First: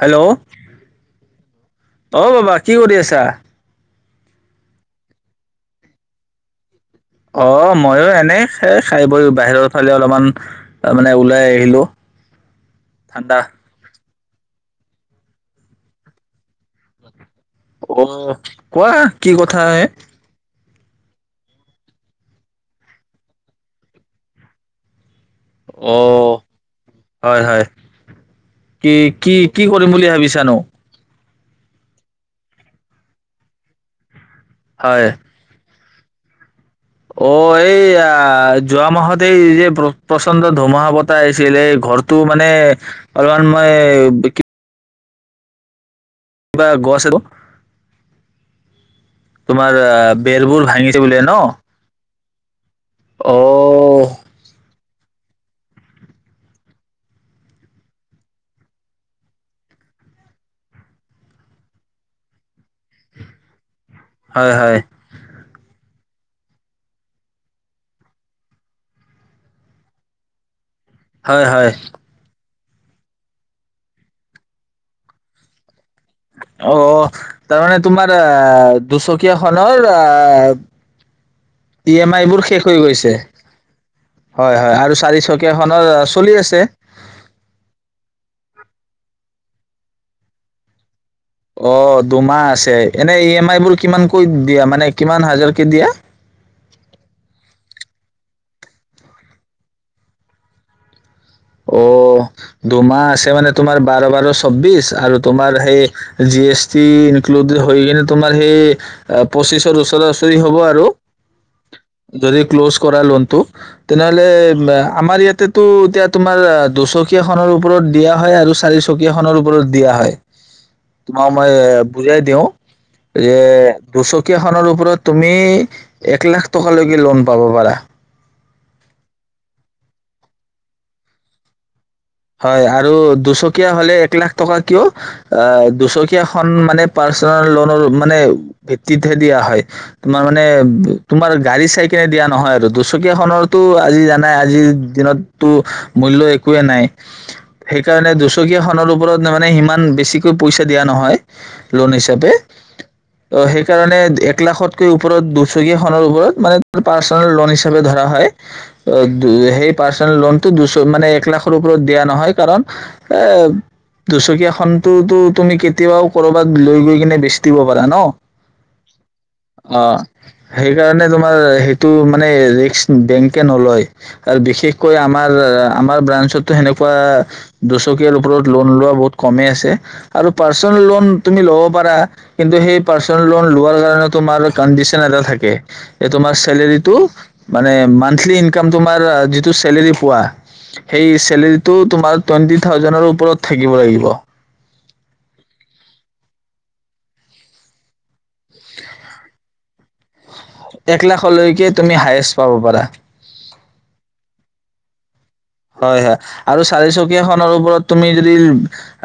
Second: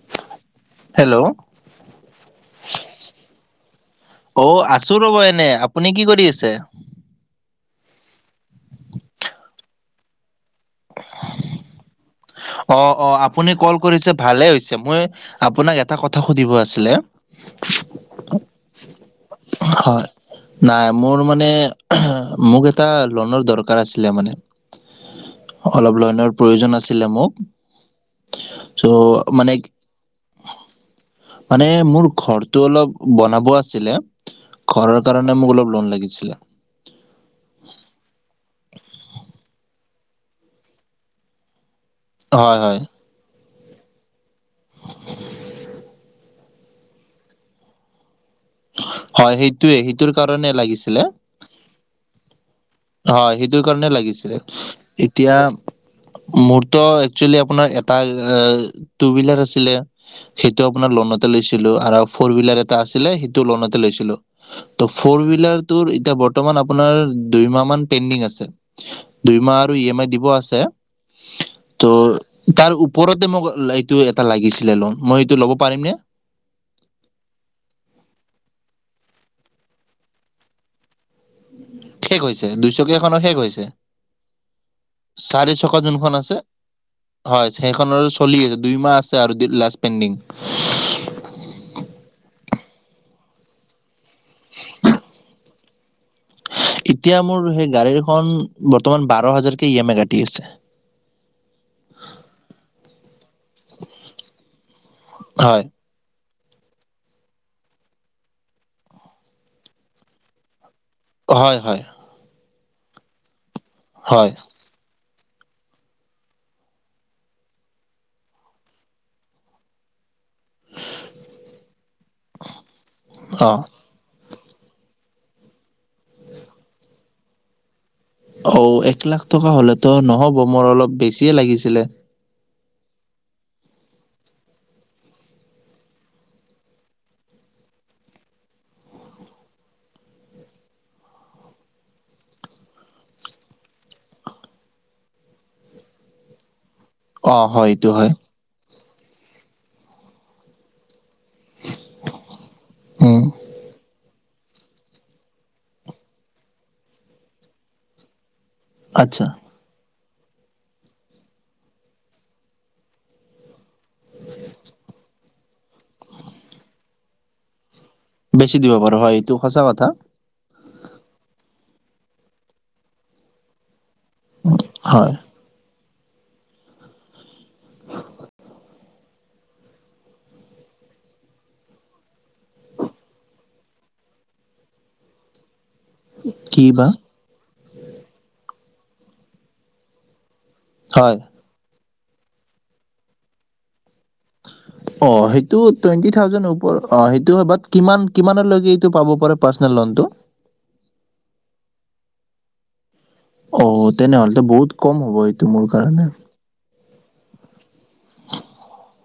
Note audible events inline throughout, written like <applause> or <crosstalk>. Hello, hello অ' বাবা কি কৰি আছা? অ, আছো ৰ'ব এনে আপুনি কি কৰি আছে। অ মইও এনে খে খাই বই বাহিৰৰ ফালে অলপমান তাৰ মানে ওলাই আহিলো। অ অ ঠাণ্ডা আপুনি কল ছ, ভালে হৈছে মই, আপোনাক এটা কথা সুধিব আছিলে। অ, কোৱা কি কথাহে। হয় নাই মোৰ মানে, মোক এটা লোনৰ দৰকাৰ আছিলে মানে। অলপ অ লোনৰ প্ৰয়োজন আছে। হয়, হয়, কি কি মানে কি কৰিম বুলি ভাবিছানো। মানে মোৰ ঘৰটো অলপ বনাব আছিলে। ঘৰৰ হয় কাৰণে মোক অলপ লোন লাগি ছিলা। অ, এইয়া। অ, যোৱা মাহত এই যে <unintelligible> প্ৰচণ্ড ধুমুহা বতাহ আহিছিল এই ঘৰটো মানে হয় হয় অলপমান মই বিকি <inaudible> কিবা <unintelligible> হয় সেইটোয়ে তোমাৰ আ সেইটোৰ কাৰণে বেৰবোৰ লাগিছিলে ভাঙিছে বুলিয়ে ন হয়, অ সেইটো কাৰণে লাগিছিলে। এতিয়া মোৰতো একচুৱেলি আপোনাৰ এটা এ টু হুইলাৰ আছিলে, সেইটো আপোনাৰ লনতে লৈছিলো আৰু ফৰ হুইলাৰ এত আছিলে সেইটো লনতে লৈছিলোঁ হয় হয় ত ফৰ হুইলাৰ টোৰ বৰ্তমান আপোনাৰ দুই মাহ মান পেণ্ডিং আছে। দুইমাহ আৰু ই এম আই দিব আছে হয় হয়। ত' তাৰ ওপৰতে মোক লাই ইটো এটা লাগিছিলে লোন, মই এইটো ল'ব, পাৰিমনেে। অঃ তাৰমানে তোমাৰ আহ দুচকীয়াখনৰ আহ ই এম আই বোৰ হৈছে শেষ হৈ গৈছে। দুইচকীয়াখনৰ শেষ হৈছে হয় হয় আৰু চাৰি চকা চাৰিচকীয়াখনৰ যোনখন চলি আছে। হয় সেইখনৰ চলি আছে দুই মাহ আছে আৰু লাষ্ট পেণ্ডিং। অ দুমাহ আছে। এনে ই এম আই বোৰ কিমানকৈ দিয়া মানে কিমান হাজাৰকে দিয়া। এতিয়া মোৰ সেই গাড়ীখন বৰ্তমান বাৰ হাজাৰকে ই এম আই কাটি আছে। অ, দুমাহ আছে মানে তোমাৰ বাৰ, বাৰ চৌব্বিছ আৰু তোমাৰ হয় সেই জি এছ টি ইনক্লুডেড হৈ কিনে তোমাৰ সেই অ পঁচিছৰ ওচৰা, ওচৰি হ'ব আৰু। হয়, হয়। যদি ক্ল'জ কৰা লোনটো তেনেহ'লে হয় আমাৰ ইয়াত তাতেটো এতিয়া তোমাৰ দুচকীয়া খনৰ ওপৰত দিয়া হয় আৰু চাৰিচকীয়া খনৰ ওপৰত দিয়া হয়। তোমাক মই বুজাই দিওঁ, যে অ দুচক কীয়া খনৰ ওপৰত তুমি এক লাখ টকালৈকে ল'ন পাব পাৰা। অও, এক লাখ টকা হ'লেতো নহ'ব মোৰ অলপ বেছিয়ে লাগিছিলে। হয় আৰু দুচকীয়া হ'লে এক লাখ টকা কিয়, দুচকীয়া খন মানে পাৰ্চনেল ল'নৰ মানে ভিত্তিতহে দিয়া হয়, তোমাৰ মানে তোমাৰ গাড়ী চাই কিনে দিয়া নহয় আৰু দুচকীয়া খনৰতো আজি জানাই আজিৰ দিনতটো মূল্য একোৱেই নাই। অ হয় এইটো সেইকাৰণে হয় দুচকীয়া খনৰ ওপৰত মানে ইমান বেছিকৈ পইচা দিয়া নহয়। ল'ন হিচাপে, উম অ', সেইকাৰণে এক এক লাখতকৈও ওপৰত দুচকীয়াখনৰ ওপৰত, মানে পাৰ্চনেল ল'ন হিচাপে ধৰা হয়। অ, আচ্ছা দু, সেই পাচ ল'নটো দুচ, মানে এক লাখৰ ওপৰত দিয়া নহয়, কাৰণ এ দুচকীয়া খনতোতো তুমি কেতিয়াও কৰ'বাত লৈ গৈ কেনে বেচি দিব পাৰা। ন বেছি দিব পাৰো হয়, এইটো সঁচা কথা। অ', সেইকাৰণে তোমাৰ সেইটো মানে ৰিস্ক বেংকে নলয়। আৰু বিশেষকৈ হয় আমাৰ আমাৰ ব্ৰাঞ্চত সেনেকুৱা দুচকীয়াৰ ওপৰত ল'ন লোৱা বহুত কমেই আছে আৰু পাৰ্চনেল ল'ন তুমি ল'ব পাৰা, কিন্তু সেই পাৰ্চনেল ল'ন লোৱাৰ কাৰণে তোমাৰ কাণ্ডিচন এটা থাকে। এই তোমাৰ কি বা চেলেৰীটো মানে মান্থলি ইনকাম তোমাৰ, যিটো চেলেৰী পোৱা সেই হয় চে টো তোমাৰ টুৱেণ্টি থাউজেণ্ডৰ ওপৰত থাকিব লাগিব। অ', সেইটো টুৱেণ্টি থাউজেণ্ড ওপ, অ, সেইটো হয়, বাত কিমান? কিমানলৈকে এইটো পাব পাৰো এইটো পাৰ্চনেল ল'নটো? এক লাখলৈকে <unintelligible> পাব পাৰা। অ', তেনেহ'লেতো বহুত কম হ'ব এই হয়, হয়, আৰু চা চাৰিচকীয়া খনৰ ওপৰত তুমি যদি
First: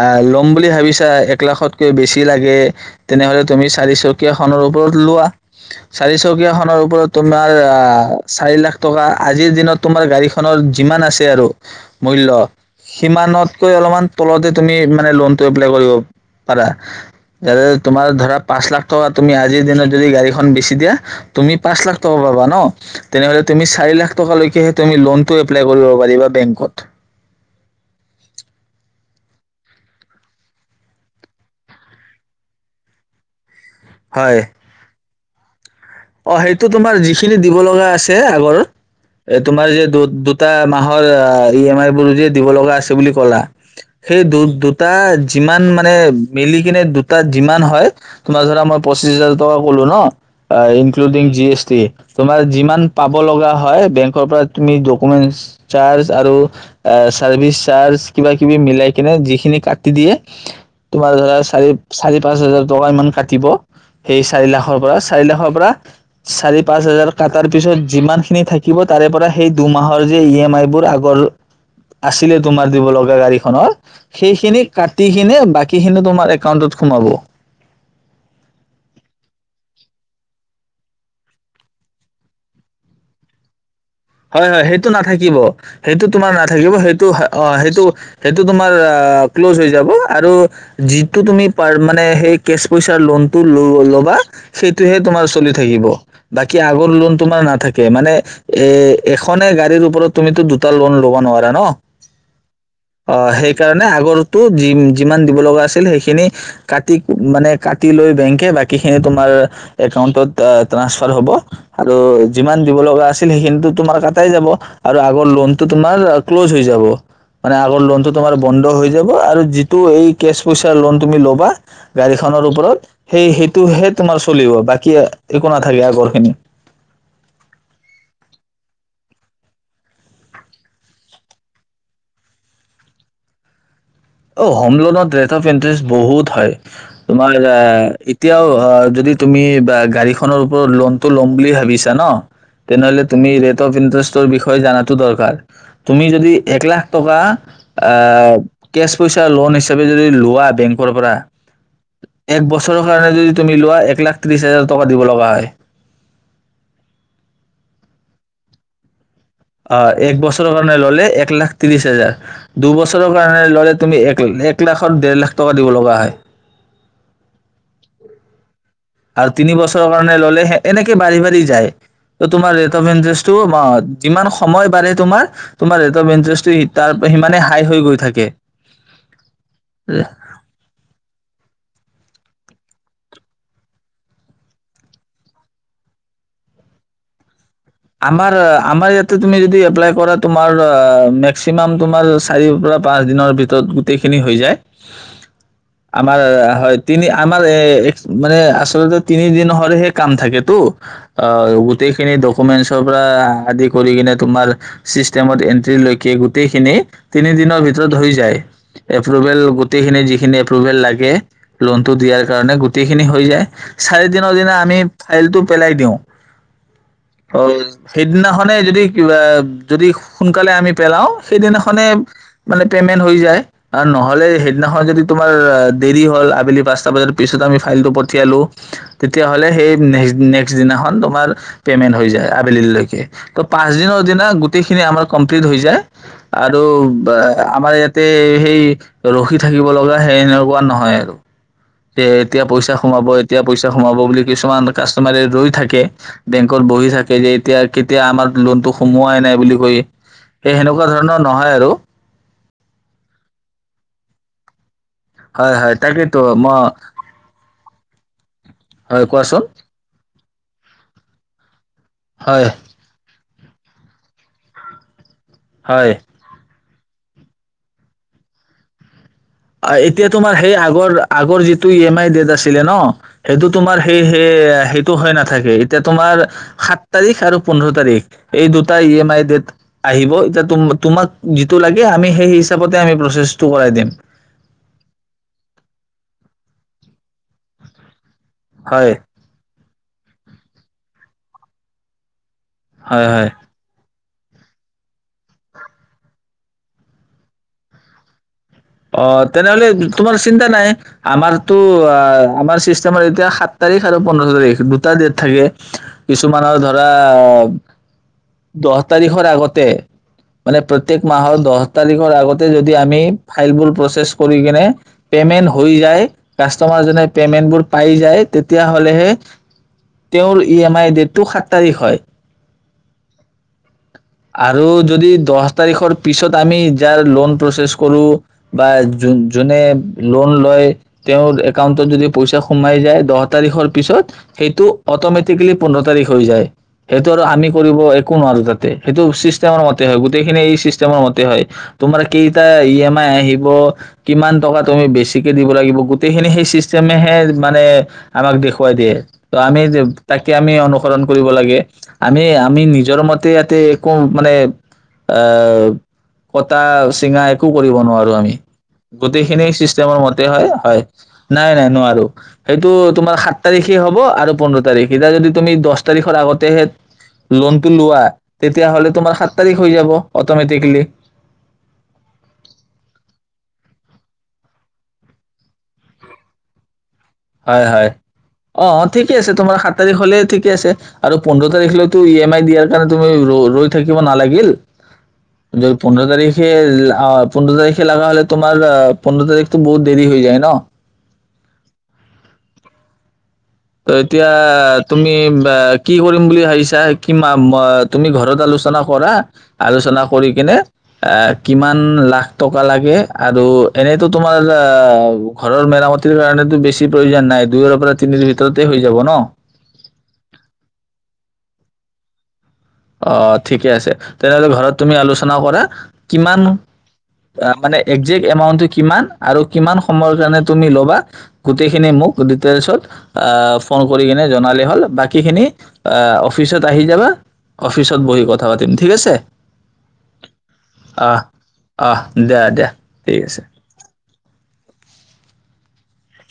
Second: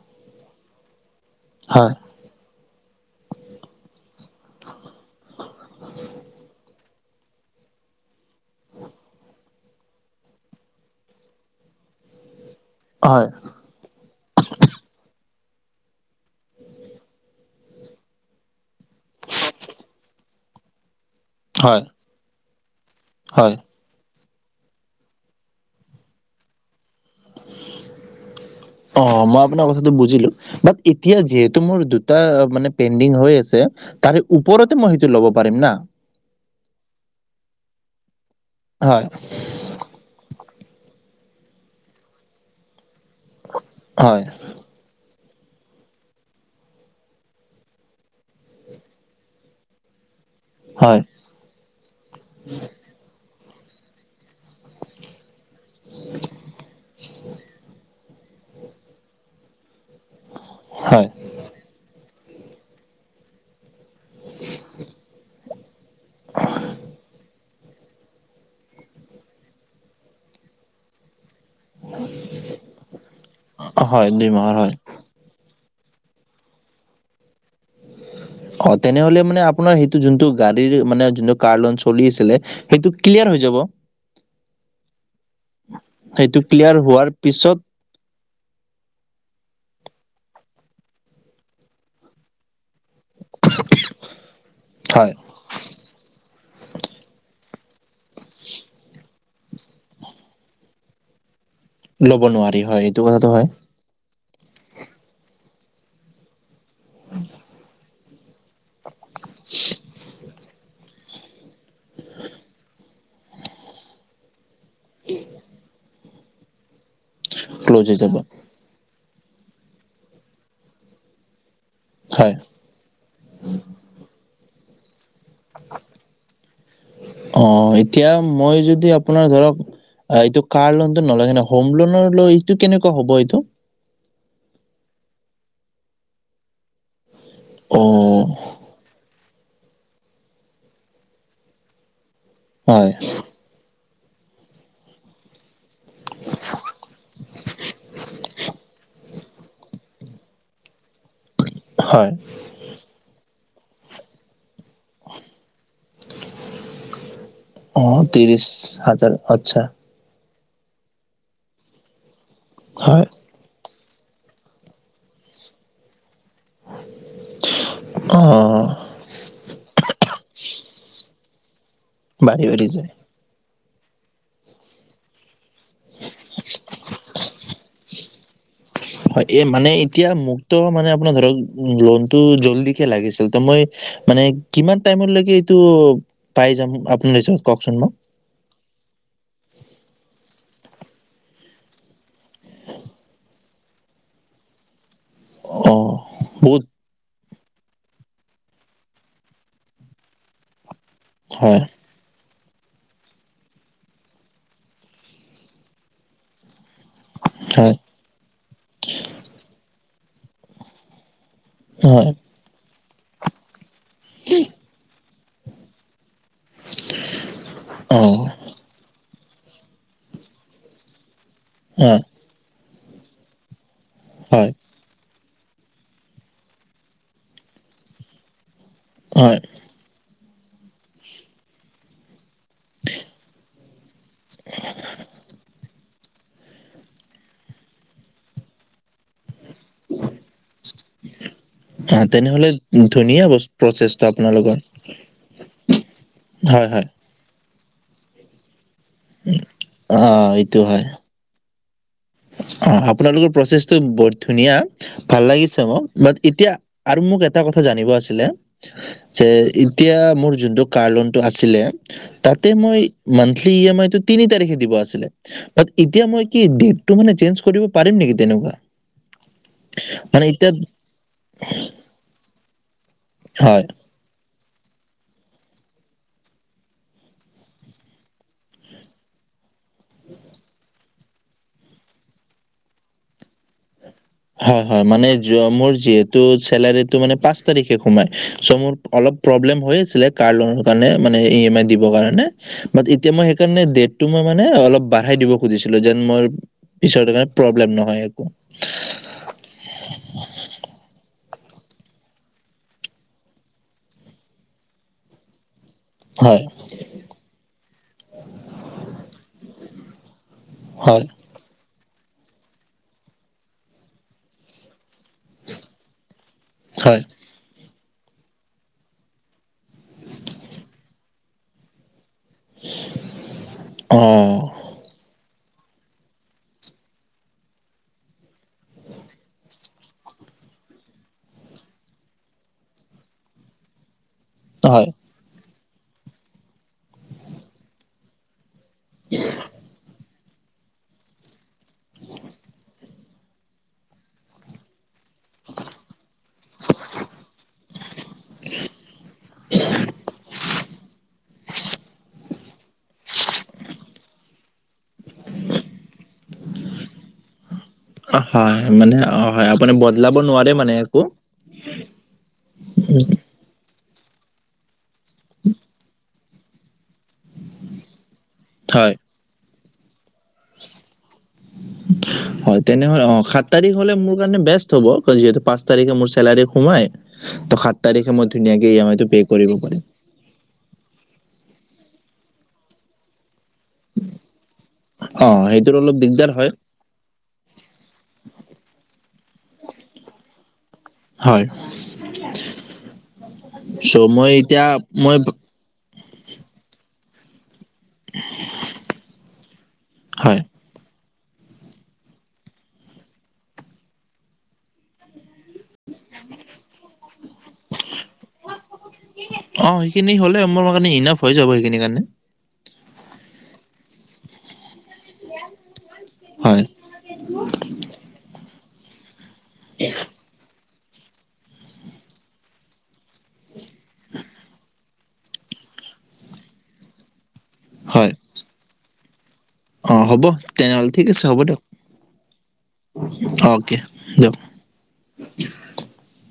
আ, ল'ম বুলি ভাবিছা, এক এক লাখতকৈ হয় বেছি লাগে তেনেহ'লে তুমি চাৰিচকীয়া খনৰ ওপৰত লোৱা, চাৰিচকীয়াখনৰ ওপৰত তোমাৰ আ, চাৰি লাখ টকা আজিৰ দিনত তোমাৰ গাড়ীখনৰ যিমান আছে <unintelligible> আৰু মূল্য হয় সিমানতকৈ অলমান তলতে তুমি মানে ল'ন টো এপ্লাই কৰিব পাৰা, এ তোমাৰ ধৰা পাঁচ লাখ টকা তুমি আজিৰ দিনত যদি গাড়ীখন বেছি দিয়া তুমি পাঁচ হয় লাখ টকা পাবা ন? তেনেহলে হয় তুমি চাৰি লাখ- থকা লৈকে তুমি লোন টো এপ্লাই কৰিব পাৰিবা বেংকত <inaudible> অ মই আপোনাৰ কথাটো বুজিলো, বাট এতিয়া যিহেতু মোৰ দুটা মানে পেণ্ডিং হৈ আছে তাৰে হয়। ওপৰতে মই সেইটো ল'ব পাৰিম না? অ সেইটো তোমাৰ যিখিনি দিব লগা আছে আগৰ, হয় এ তোমাৰ যে এটা মাহৰ ই এম আই বোৰ যে দিব লগা আছিল বুলি কলা, হয় সেই দু- দুটাৰ যিমান মানে, মিলি কেনে দুটা যিমান হয় তোমাৰ ধৰা মই পঁচিশ হাজাৰ টকা কলো ন। <unintelligible> হয় টুদিং জি এছ টি তোমাৰ যিমান পাব লগা- হয় বেংকৰ পৰা তুমি ডকুমেট চাৰ্জ আৰু চাৰ্ভিছ চাৰ্জ কিবা কিবি মিলাই কিনে যিখিনি কাট দিয়ে হয় তোমাৰ ধৰা চাৰিত-চাৰিত পাঁচ হাজাৰ টকা ইমান কাটিব। সেই চাৰি লাখৰ পৰা চাৰি লাখৰ পৰা চাৰি পাঁচ হাজাৰ কাত তাৰ পিছত যিমানখিনি থাকিব, তাৰে পৰা সেই দুমাহৰ যে ই এম আই বোৰ আগৰ আছিলে তোমাৰ দিব লগা গাড়ী খনৰ, অ হয়, মাহৰ সেইখিনি হয়। কাটি কিনে বাক- সিখিনো তোমাৰ একাউণ্টত সোমাব অ তেনেহলে মানে আপোনাৰ সেইটো যোনটো গাড়ীৰ মানে যোনটো কাৰ লোন চলি আছিলে সেইটো ক্লিয়াৰ হৈ যাব। হয়-হয় সেইটো নাথাকিব, সেইটো তোমাৰ নাথাকিব ক্লিয়াৰ সেইটো হোৱাৰ অ পিছত সেইটো-সেইটো তোমাৰ ক্ল'জ হৈ যাব আৰু যিটো তুমি পা-মানে হেই কেছ পইচা লোনটো ল'বা সেইটোহে হয়, তোমাৰ চলি থাকিব বাকী আগৰ লোন তোমাৰ নাথাক কে মানে এ -এই এখনে গাড়ীৰ ওপৰত তুমিতো দুটা লোন ল'ব নোৱাৰা ন - ল'ব নোৱাৰি হয় এইটো অ কথাটো হয়। সেইকাৰণে আগৰ টো যি- যিমান দিব লগা আছিল সেইখিনি কাটিক মানে কাট- লৈ বেংকে বাকী এনে তোমাৰ একাউণ্টত ট্ৰাসফাৰ হ'ব আৰু যিমান দিব লগা আছিল সেইখিনিটো তোমাৰ কাটাই যাব। আৰু আগৰ লোনটো তোমাৰ ক্ল'জ হৈ যাব। মানে আগৰ ক্ল'জ হৈ লোনটো যাব। তোমাৰ বন্ধ হৈ যাব আৰু যিটো এই কেছ পইচাৰ লোন তুমি ল'বা হয়, গাড়ীখনৰ ওপৰত। সেই সেইটোহে তোমাৰ চলিব, বাকী একো নাথাকে আগৰখিনি। অ এতিয়া মই যদি আপোনাৰ ধৰক, এইটো কাৰ লোনটো নলৈ কেনে, হোম লোনৰলৈ এইটো কেনেকুৱা হ'ব এইটো? অ', হোম লোনত ৰেট অফ ইন্টাৰেষ্ট বহুত হয়। তোমাৰ এ, অ এতিয়াও অ' যদি তুমি বা গাড়ীখনৰ ওপৰত লোনতটো ল'ম বুলি ভাবিছা ন? হয়, তেনেহ'লে তুমি ৰেট অফ ইন্টাৰেষ্ট টৰ বিষয়ে জানাতো দৰকাৰ। তুমি যদি এক লাখ টকা আ কেছ পইচা লোন হিচাপে যদি লোৱা বেংক কৰ পৰা, হয়। এক বছৰৰ কাৰণে যদি তুমি লোৱা এক লাখ ত্ৰিছ হাজাৰ টকা দিব লগা হয়। অ', তিৰিছ হাজাৰ। আচ্ছা অ', এক বছ ৰ কাৰণে ল'লে এক লাখ ত্ৰিশ হাজাৰ হয়, দুবছৰৰ কাৰণে ল'লে তুমি এক ল, এক লাখত দেৰ লাখ টকা দিব লগা হয়। অ', অ'। আৰু তিনি বছৰৰ কাৰণে ল'লে সে, এনেকে বাঢ়ি বাঢ়ি যায়। বাঢ়ি তোমাৰ বাঢ়ি ৰেট যায়। অফ ইন্টাৰেষ্টটো অ' যিমান সময় বাঢ়ে তোমাৰ তোমাৰ <unintelligible> সিমানে হাই হৈ গৈ থাকে। হয়, এ, মানে এতিয়া মুক্ত মানে আপোনাৰ ধৰক লোনটো জল্দিকে লাগিছিল তো মই মানে কিমান টাইমৰলৈকে এইটো পাই যাম আপুনি <unintelligible> আমাৰ, আমাৰ ইয়াতে তুমি যদি এপ্ললাই কৰা, তুম <unintelligible> মেক্সিমাম তোমাৰ চাৰিৰ পৰা পাঁচ দিনৰ ভিতৰত গোটেইখিনি হৈ যায়। অ' আমাৰ বহুত হয়, তিনি আমাৰ এ, মানে আচলতে তিনি দিন হ'লেহে কাম থাকেটো। অ', হয়, গোটেইখিনি ডক কমেণ্টছ পৰা আদি কৰি কিনে তোমাৰ, ছিষ্টেমত এণ্ট্ৰি লৈকে গোটেইখিনি তিনিদিনৰ হয়, ভিতৰত হৈ যায়। এপ্ৰোভেল গোটেইখিনি যি যিখিনি এপ্ৰোভেল লাগে লোণটো হয়, দিয়াৰ কাৰণে গ গোটেইখিনি হৈ যায়। চাৰি দিনৰ দিনা আমি ফাইলটো পেলাই দিওঁ। অ', সেইদিনাখনেই যদি কিবা, যদি সোনকালে আমি পেলাওঁ সেইদিনাখনে হয়, মানে পে'মেণ্ট হৈ যায়। আৰু নহ'লে হয়, সেইদিনাখন যদি তোমাৰ দেৰি হ'ল। আবেলি পাঁচটা বজাৰ পিছত আমি ফাইলটো পঠিয়ালোঁ। তেতিয়া হয়, হ'লে সেই নেক্সট্ নেক দিনাখন তোমাৰ পেমেণ্ট হৈ যায়। আবেলিলৈকে। ত পাঁচ দিনত দিনা গোটেইখিনি আমাৰ কমপ্লিট হৈ যায়। আৰু ব আমাৰ ইয়াতে সেই ৰোহিত থাকিব লগা সেই এনেকুৱা নহয় আৰু। যে, অ' এতিয়া তেনেহ'লে পইচা সোমাব, ধুনীয়া এতিয়া বচ পইচা সোমাব প্ৰচেছটো বুলি আপোনালোকৰ। কিছুমান কাষ্টমাৰে ৰৈ থাকে। বেংকৰ হয়, হয়, বহি থাকে যে এতিয়া কেতিয়া আমাক লোণটো সোমোৱাই নাই বুলি কৈ। অ' সেই এইটো সেনেকুৱা হয়, ধৰণৰ নহয় আৰু। অ', আপোনালোকৰ প্ৰচেছটো বৰ ধুনীয়া। ভাল হয় লাগিছে হয় মোক? বাট তাকেইতো এতিয়া মই আৰু মোক এটা কথ জানিব আছিলে হয় যে কোৱাচোন এতিয়া মোৰ যোনটো, কাৰ লোনটো আছিলে। হয় তাতে মই ইমান এই ই এম আই টো তিনি তাৰিখে দিব আছিলে। বাত হয় এতিয়া মই কি দিম? মানে চেঞ্জ কৰিব পাৰিম নেকি তেনেকুৱা? এতিয়া তোমাৰ হেই আগৰ, আগৰ যিটো ই এম আই ডেট আছিল। ছিলে ন সেইটো হয় তোমাৰ সেই, সেই সেইটো হয় নাথাকে এতিয়া তোমাৰ সাত তাৰিখ আৰু পোন্ধৰ তাৰিখ এই দুটাই ই এম আই ডেট আহিব এতিয়া তো‌ তোমাক জিতু লাগে আমি সে হিচাপত আমি প্ৰচেচ টো কৰাই দিম। হয়, হয় মানে য মোৰ যিহেতু চেলাৰীটো মানে পাঁচ তাৰিখে সোমাই। চ' মোৰ হয় অলপ প্ৰব্লেম হৈ আছিলে কাৰ লোনৰ কাৰণে মানে ই এম আই দিবৰ কাৰণে বাত হয় এতিয়া মই হয় সেইকাৰণে ড টো মই মানে, অলপ বাঢ়াই দিব খুজিছিলো যেন মৰ পিছত প্ৰব্লেম নহয় একো। অ' তেনেহ'লে তোমাৰ চিন্তা নাই, আমাৰ টো অ' আমাৰ চিষ্টেমৰ এতিয়া সাত তাৰিখ আৰু পোন্ধৰ তাৰিখ দুটা ডেট থাকে। হয় কিছুমানৰ ধৰা অ দহ তাৰিখৰ আগতে। মানে প্ৰত্যেক হয় মাহৰ দহ তাৰিখৰ আগতে যদি আমি ফাইল বোৰ প্ৰচেছ কৰি কিনে পে'মেণ্ট হৈ যায় হয় কাষ্টমাৰজনে পেমেণ্টবোৰ পাই যায় তেতিয়াহলেহে তেওঁৰ ই এম আই ডটটো সাত তাৰিখ হয়। <unintelligible> আৰু যদি দহ দহ তাৰিখৰ পিছত, আমি যাৰ লোন প্ৰচেছ কৰো বা যোনে লোন লয় তেওঁৰ একাউন্টত যদি পইচা সোমাই যায় দহ তাৰিখৰ পিছত সেইটো হয় অট'মেটিকেলি পোন্ধৰ তাৰিখ হৈ যায় সেইটো আৰু আমি কৰিব একো নোৱাৰো তাতে। সেইটো চিষ্টেমৰ মতে হয় গ গোটেইখিনি এই চিষ্টেমৰ মতে হয় তোমাৰ কেইটা ই এম আই আহিব কিমান টকা তুমি বেছি টিকে দিব লাগিব গোটেইখিনি সেই চিষ্টেমেহে মানেহে আমাক দেখুৱাই দিয়ে ত আমি তাকে আমি অনুসৰণ কৰিব লাগে আমি আমি নিজৰ মতে ইয়াতে ক মানে অ' কটা, চিঙা একো কৰিব নোৱাৰোঁ অ, আমি হয় মানে গোত্ৰ অ হয় আপুনি চিষ্টেমৰ বদলাব মতে হয় নোৱাৰে মানে হয় একো ন নাই নোৱাৰো সেইটো তোমাৰ সাত তাৰিখে হ'ব আৰু পোন্ধৰ তাৰিখ সেইটা যদি তুমি দহ তাৰিখৰ আগত তেহেত লোনটো লোৱা। তেতিয়াহ'লে হয় তোমাৰ সাত তাৰিখ হৈ যাব। অট'মেটিকেলি হ'য়। তেনেহলে অ' সাত তাৰিখ হ'লে মোৰ কাণে বেষ্ট হ'ব, ‌ কাণ যিহেতু পাঁচ তাৰিখে মোৰ চেলাৰি সোমাই। ত' হয়, সাত হয়। তাৰিখে মই ধুনীয়াকে অ', ই অ' এম আইটো ঠিকে পে' আছে কৰিব তোমাৰ সাত পাৰিম তাৰিখলে ঠিকে আছে আৰু পোন্ধৰ তাৰিখলৈ টো ই এম আই দিয়াৰ কাৰণ তুমি ৰ ৰৈ থাকিব নালাগিল। অ সেইটোত যদি অলপ পোন্ধৰ দিগদাৰ হয় তাৰিখে আ পোন্ধৰ তাৰিখে লাগা হ'লে তোমাৰ পোন্ধ তাৰিখটো বহুত দেৰি হৈ যায় নো? হয় অ চ' এতিয়া মই তুমি মই বাক কি কৰিম বুলি ভাবিছা কিমাম অ' তুমি ঘৰত আলোচনা কৰা আলোচনা কৰি হয় কেনে আ কিমান লাখ টকা লাগে আৰু এনেতো তোমাৰ ঘৰৰ মেৰামতিৰ কাৰণেতো বেছি প্ৰয়োজন নাই দুইৰ পৰা তিনিৰ ভি অ' সেইখিনি হ'লে মোৰ মানে ইনাব হৈ যাব হেখিনি কাণে অ' ঠিকে আছে তেনেহ'লে ঘৰত তুমি আলোচনা কৰা। কিমান, হয় আ মানে একজেক্ট এমাউন্ট কিমান? আৰু কিমান সময় কাৰণে তুমি লব বাত গোটেইখিনি মোক ডিটেইলচত, আআ ফোন কৰি কেনে জনালে হ'ল বাক কি খিনি আ অফিচত আহি যাবা। অফিচত হয় বহি কথা পাতিম ঠিক আছে। অ হ'ব তেনেহ'লে ঠিক অহ আছে হ'ব দিয়ক, অহ দিয়া দিয়া ঠিক আছে অ'কে দিয়ক। <inaudible>